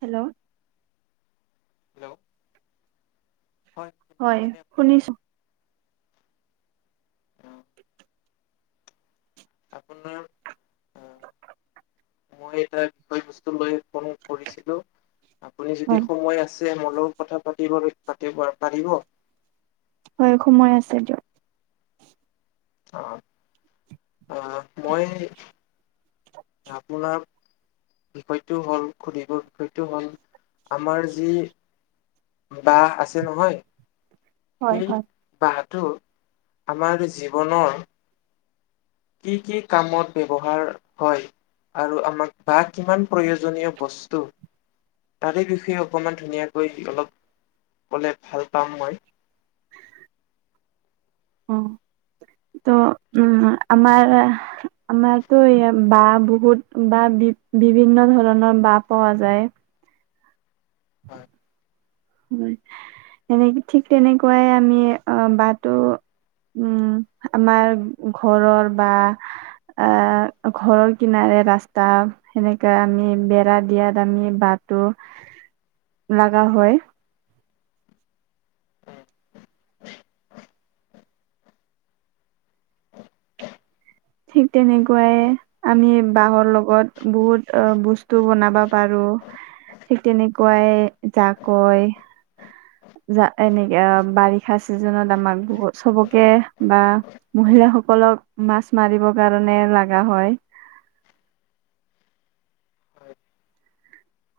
Hello! Hello! হয়, শুনিছেনে আপুনি শুনিছোঁ। আহ, আপোনাৰ আহ, মই এটা বিষয় বস্তুলৈ ফোন কৰিছিলোঁ, আপুনি যদি হয় সময় আ ছে মোৰ লগত কথা পাতিবলৈ, পাতিব পাৰিব? হয়, সময় আছে দিয়ক। অ', অ', মই আপোনাৰ বিষয়টো হ'ল সুধিবৰ বিষয়টো হ'ল আমাৰ যি বা আছে নহয়! হয় সেই হয় বাঁহটো আমাৰ জীৱনৰ কি, কি কামত ব্যৱহাৰ হয়? আৰু আমাক বাঁহ কিমান প্ৰয়োজনীয় বস্তু? তাৰে বিষয়ে অকণমান ধুনীয়াকৈ অলপ ক'লে ভাল পাম মই। অ [unintelligible] ত' উম, আমাৰ আমাৰতো এইয়া বাঁহ বহুত বাঁহ বি-বিভিন্নধৰণৰ বাঁহ পোৱা যায়। হয়। [unintelligible] এনেকে ঠিক তেনেকুৱাই আমি অ', বাঁহটো উম, আমাৰ ঘৰৰ বা আ, ঘৰৰ কিনাৰে ৰাস্তা সেনেকে আমি বেৰা দিয়া দামি বাঁহটো [unintelligible] লাগা হয়। ঠিক তেনেকুৱাইয়ে আমি বাঁহৰ লগত বহুত বস্তু বনাব পাৰোঁ। ঠিক তেনেকুৱাই জাকৈ যা এনেকে বাৰিষা চিজনত আমাক চবকে বা মহিলাসকলক মাছ মাৰিব কাৰণে লাগা হয়।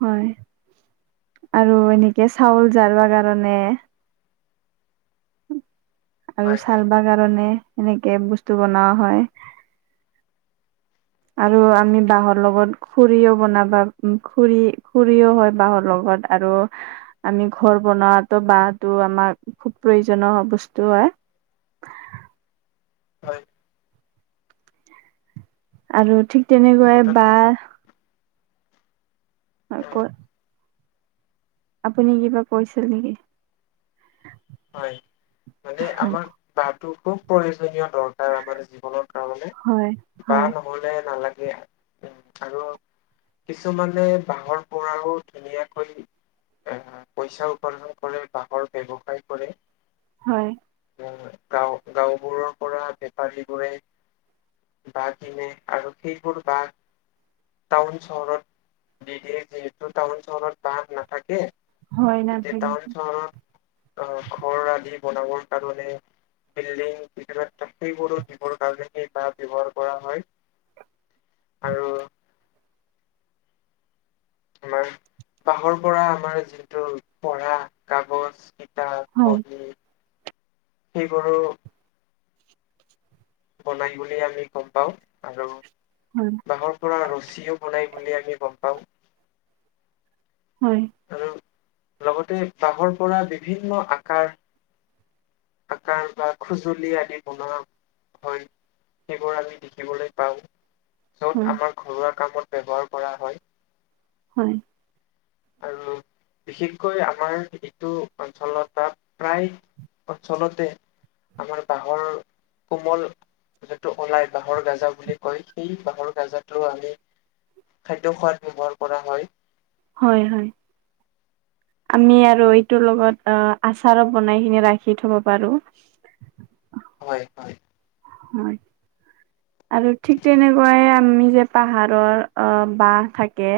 হয়, আৰু এনেকে চাউল জাৰবা কাৰণে আৰু হয় হয় চালবা কাৰণে এনেকে বস্তু বনোৱা হয়। আৰু আমি বাঁহৰ লগত খুৰিও বনাবা খুৰি-খৰিও হয়, বাঁহৰ লগত। আৰু, আমি ঘৰ বনাৱাতো বাঁটো আমাক খুব প্ৰয়োজনীয় বস্তু হয়। হয়। আৰু ঠিক তেনেকৈ‌য়ে মুঠত বাঁহ অ'। আপুনি কিবা কৈছিল নিকি! হয়। মানে আমাক বাঁটো খুব প্ৰয়োজনীয় দৰকাৰ, আমাৰ জীৱনত। তাৰমানে, হয় বাঁ হয় নহলে নালাগে। উ। আৰু কিছুমানে বাঁহৰ পৰাও ধুনীয়াকৈ পইচা উপাৰ্জন কৰে, বাঁহৰ ব্যৱসায় কৰে। হয়। [unintelligible] গাওঁ, গাঁওবোৰৰ পৰা বেপাৰীবোৰে বাঁহ কিনে আৰু সেইবোৰ বাঁহ টাউন চহৰত দি দিয়ে, যিহেতু টাউন চহৰত বাঁহ নাথাকে। হয়, নাথাকে। অ', ঘৰ আদি বনাবৰ কাৰণে বিল্ডিং [unintelligible] সেইবোৰো দিবৰ কাৰণে সেই বাঁহ ব্যৱহাৰ কৰা হয়। আৰু লয়। বাঁহৰ পৰা আমাৰ যিটো পঢ়া, কাগজ, কিতাপ হয়। [unintelligible] সেইবোৰো বনাই বুলি আমি গম পাওঁ। আৰু হয়। বাঁহৰ পৰা ৰছীও বনাই বুলি আমি গম পাওঁ। হয়। আৰু লগতে বাঁহৰ পৰা বিভিন্ন আকাৰ কাৰ বা খুজুলি আদি বনোৱা হয়। সেইবোৰ আমি দেখিবলৈ পাওঁ, য'ত হয় আমাৰ ঘৰুৱা কামত ব্যৱহাৰ কৰা হয়। হয়। আৰু বিশেষকৈ আমাৰ এইটো অঞ্চলত প্ৰায় অঞ্চলতে, আমাৰ বাঁহৰ কোমল যিটো ওলাই বাঁহৰ গাজা বুলি কয়, সেই বাঁহৰ গাজাটো আমি খাদ্য খোৱাত ব্যৱহাৰ কৰা হয়। হয়, হয়। আমি আৰু এইটোৰ লগত অ', আচাৰো বনাই কিনি ৰাখি থব পাৰো। হয়, হয়। হয়। আৰু ঠিক তেনেকুৱাই আমি যে পাহাৰৰ অ', বাঁহ থাকে।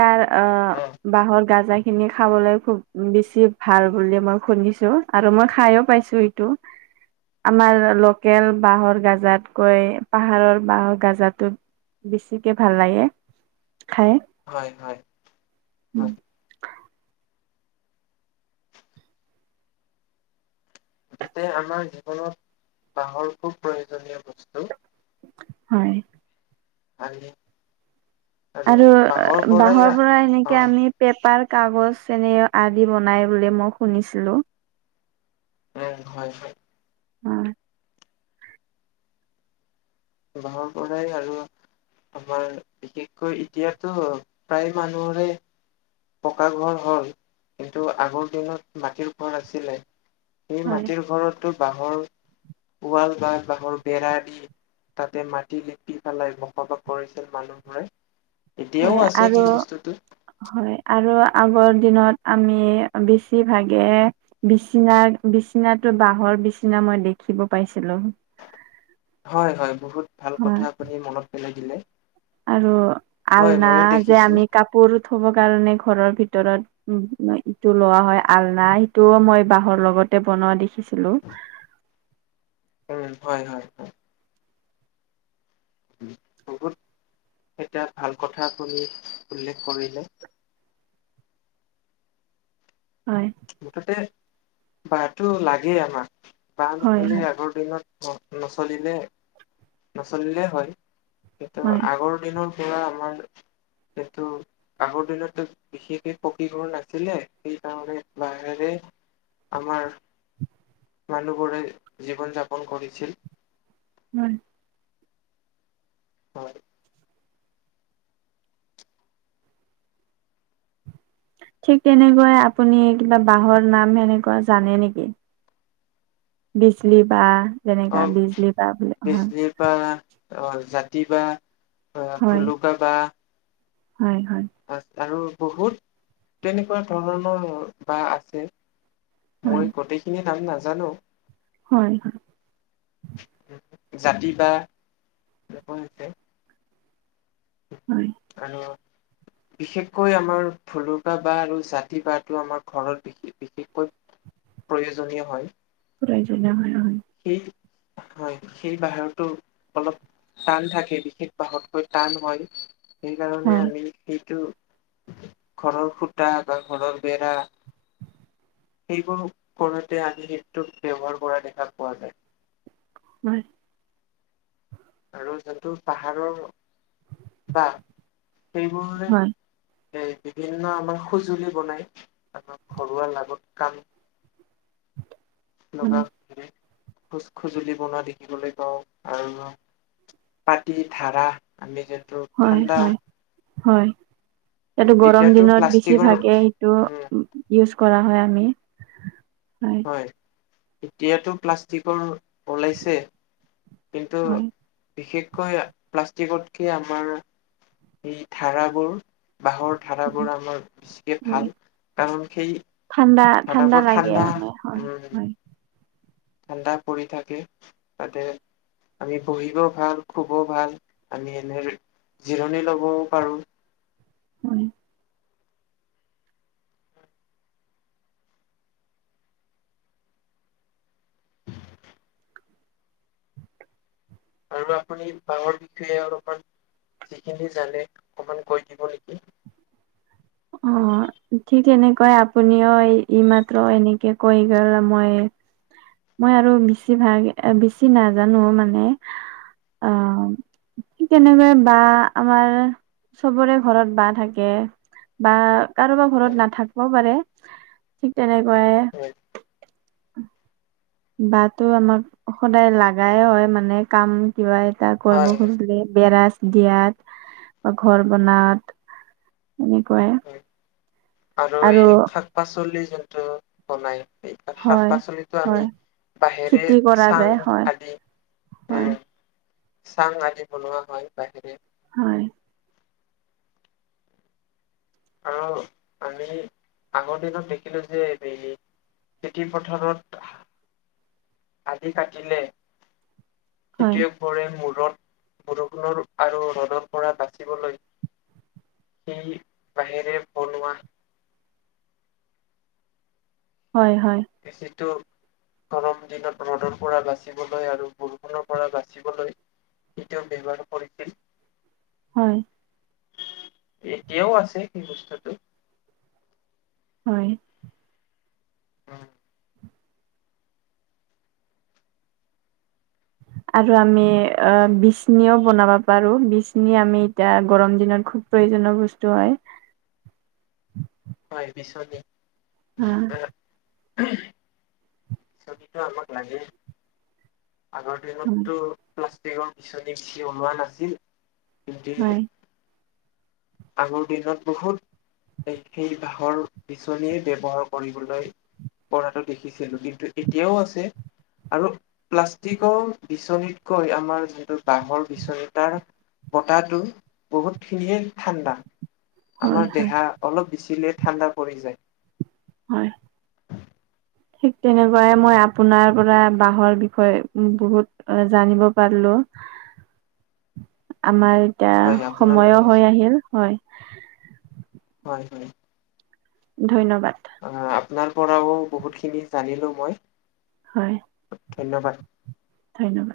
তাৰ অ', বাঁহৰ গাজা খিনি খাবলৈ খুব বেছি ভাল বুলি মই শুনিছো, আৰু মই খায়ো পাইছো এইটো। আমাৰ লকেল- বাঁহৰ গাজাতকৈ, পাহাৰৰ বাঁহৰ গাজাটো বেছিকে ভাল লাগে। খায়। হয়, হয়, হয়। যতে আমাৰ জীৱনত বাঁহৰ খুব প্ৰয়োজনীয় বস্তু। হয়। আলি। আৰু পৰাই বাঁহৰ পৰা অ এনেকে আমি পেপাৰ, কাগজ, চেনে আদি বনাই বুলি মই শুনিছিলো। উম, হয় হয়। উ। ঘৰৰ পৰাই আৰু আমাৰ বিশেষকৈ এতিয়াতো প্ৰায় মানুহৰে পকা ঘৰ হ'ল কিন্তু আগৰ দিনত মাটিৰ ঘৰ আাছিলে। সেই হয় মাটিৰ ঘৰতো বাঁহৰ ওৱাল বা বাঁহৰ বেৰা দি তাতে মাটি লেপি পেলাই বসবাস কৰিছিল মানুহবোৰে। এতিয়াও হয়, আছে আৰু সেই বস্তুটো হয়, আৰু আগৰ দিনত আমি বেছিভাগে বিচনা-বিচনাটো বাঁহৰ বিচনা মই দেখিব পাইছিলোঁ। হয়, হয়, বহুত ভাল কথা হয় আপুনি মনত পেলাই দিলে। আৰু হয় আলনা ময়ো যে দেখিছো আমি কাপোৰ থ'ব কাৰণে ঘৰৰ ভিতৰত উম, ইটো লোৱা হয়, আলনা সিটোও মই বাঁহৰ লগতে বনোৱা দেখিছিলোঁ। হয়, হয়, হয়। বহুত এটা ভাল কথা আপুনি উল্লেখ কৰিলে। হয়। মুঠতে বাঁহটো লাগেই আমাক, বাঁহ হয় নহ'লে হয় আগৰ দিনত ন- নচলিলে, নচলিলে হয়, কিন্তু হয় আগৰ নৰ পৰা আমাক যিহেতু আগৰ দিনতো বিশেষকে পকী ঘৰ নাছিলে, সেইকাৰণে বাহিৰে আমাৰ মানুহবোৰে জীৱন যাপন কৰিছিল। হয়। হয়। ঠিক তেনেকুৱাই আপুনি কিবা বাঁহৰ নাম সেনেকুৱা জানে নেকি? বিজলী বাঁহ, যেনেকা বিজলী বাঁহ বুলি [unintelligible] হয়। বাঁহ, অ', জাতি বাঁহ, ভুলুকা বাঁহ। হয়, হয়। আ- আৰু বহুত তেনেকুৱা ধৰণৰ বাঁহ আছে। মই হয় হয় গোটেইখিনি নাম নাজানো। হয়, হয়। জাতি বাঁহ [unintelligible] হয়। আৰু বিশেষকৈ আমাৰ ভলুকা বাঁহ আৰু জাতি বাঁহ আমাৰ ঘৰত বিশ-বিশেষকৈ প্ৰয়োজনীয় হয়। প্ৰয়োজনীয় হয়, হয়। সেই হয়, সেই [unintelligible] অলপ টান থাকে বিশেষ বাঁহতকৈ টান হয়, সেইকাৰণে হয় আমি সেইটো ঘৰৰ খুঁটা বা ঘৰৰ বেৰা সেইবোৰ কৰোঁতে আনি সেইটোক ব্যৱহাৰ কৰা দেখা পোৱা যায়। হয়। আৰু যোনটো পাহাৰৰ বাঁহ সেইবোৰে এই বিভিন্ন আমাৰ সঁজুলি বনাই আৰু ঘৰুৱা লাগত কাম লগা হয় [unintelligible] খোজ- খজুলি বনোৱা দেখিবলৈ পাওঁ আৰু পাতি ধাৰা আমি যিহেতু হয়, হয়, হয়। এইটো গৰম এতিয়াতো দিনত প্লাষ্টিকৰ বেছিভাগে সেইটো উম উ ইউজ কৰা হয়, আমি হয়। হয়, এতিয়াতো প্লাষ্টিকৰ ওলাইছে। কিন্তু হয় বিশেষকৈ প্লাষ্টিকতকে আমাৰ এই ধাৰাবোৰ বাঁহৰ হয় ধাৰাবোৰ আমাৰ বেছিকে হয় ভাল কাৰণ সেই ঠাণ্ডা, ঠাণ্ডা লাগে মানে হয়। উম হয় ঠাণ্ডা পৰি থাকে, তাতে আমি বহিবও ভাল, খুবও ভাল আমি এনে জিৰণি ল'বও পাৰোঁ। হয়। আৰু আপুনি বাঁহৰ বিষয়ে অলপমান যিখিনি জানে অকমান কৈ দিব নেকি? অ'। ঠিক তেনেকৈ আপুনিও এই- এইমাত্ৰ এনেকে কৈ গ'ল মই মই আৰু বেছিভাল বেছি নাজানো মানে। অ' ঠিক তেনেকৈয়ে বাঁহ আমাৰ চবৰে ঘৰত বাঁহ থাকে। বা কাৰোবাৰ ঘৰত হয় নাথাকিবও পাৰে ঠিক তেনেকৈ হয়। বাঁহটো আমাক সদায় লাগাই হয়, মানে কাম কিবা এটা কৰিব হয় খুজিলে বেৰাজ দিয়াত বা ঘৰ বনাত সেনেকৈয়ে আৰু এই শাকপাচলি যোনটো বনায় এই শাক হয় পাচলিতো হয় আমি বাঁহেৰে খেতি কৰা যায় চাং হয় আদি এ হয়। চাং আদি বনোৱা হয়, বাঁহেৰে। হয়। আৰু আমি আগৰ দিনত দেখিলোঁ যে [unintelligible] খেতি পথাৰত আধি কাটিলে হয় খেতিয়ক বোৰে মূৰত বৰষুণৰ আৰু ৰ'দৰ পৰা বাচিবলৈ সি বাঁহেৰে বনোৱা হয়, হয়। বেচিটো গৰম দিনত ৰ'দৰ পৰা বাচিবলৈ আৰু বৰষুণৰ পৰা বাচিবলৈ কেতিয়াও ব্যৱহাৰ কৰিছিল হয়। এতিয়াও আছে সেই বস্তুটো। হয়। অ'। আৰু আমি বিচনিও বনাব পাৰোঁ, বিচনি আমি এতিয়া গৰম দিনত খুব প্ৰয়োজনীয় বস্তু হয়। হয়, বিছনী হয় [unintelligible] বিছনীটো আমাক লাগেই। আগৰ দিনতো প্লাষ্টিকৰ বিচনী বেছি ওলোৱা নাছিল, কিন্তু হয় আগৰ দিনত বহুত সেই, সেই বাঁহৰ বিচনীয়ে ব্যৱহাৰ কৰিবলৈ কৰাটো দেখিছিলোঁ কিন্তু এতিয়াও আছে আৰু প্লাষ্টিকৰ বিচনীতকৈ আমাৰ যোনটো বাঁহৰ বিচনী তাৰ বতাহটো বহুতখিনিয়ে ঠাণ্ডা, হয় আমাৰ হয় হয় দেহা অলপ বিচিলেই ঠাণ্ডা পৰি যায়। হয়। [inaudible] ঠিক তেনেকুৱাই মই আপোনাৰ পৰা বাঁহৰ বিষয়ে বহুত জানিব পাৰলোঁ। [inaudible] আমাৰ এতিয়া হয় আপোনাৰ সময়ো লাগে। হৈ আহিল, হয়। হয়, হয়। ধন্যবাদ। অ', আপোনাৰ পৰাও বহুতখিনি জানিলোঁ মই। হয়। ধন্যবাদ। ধন্যবাদ।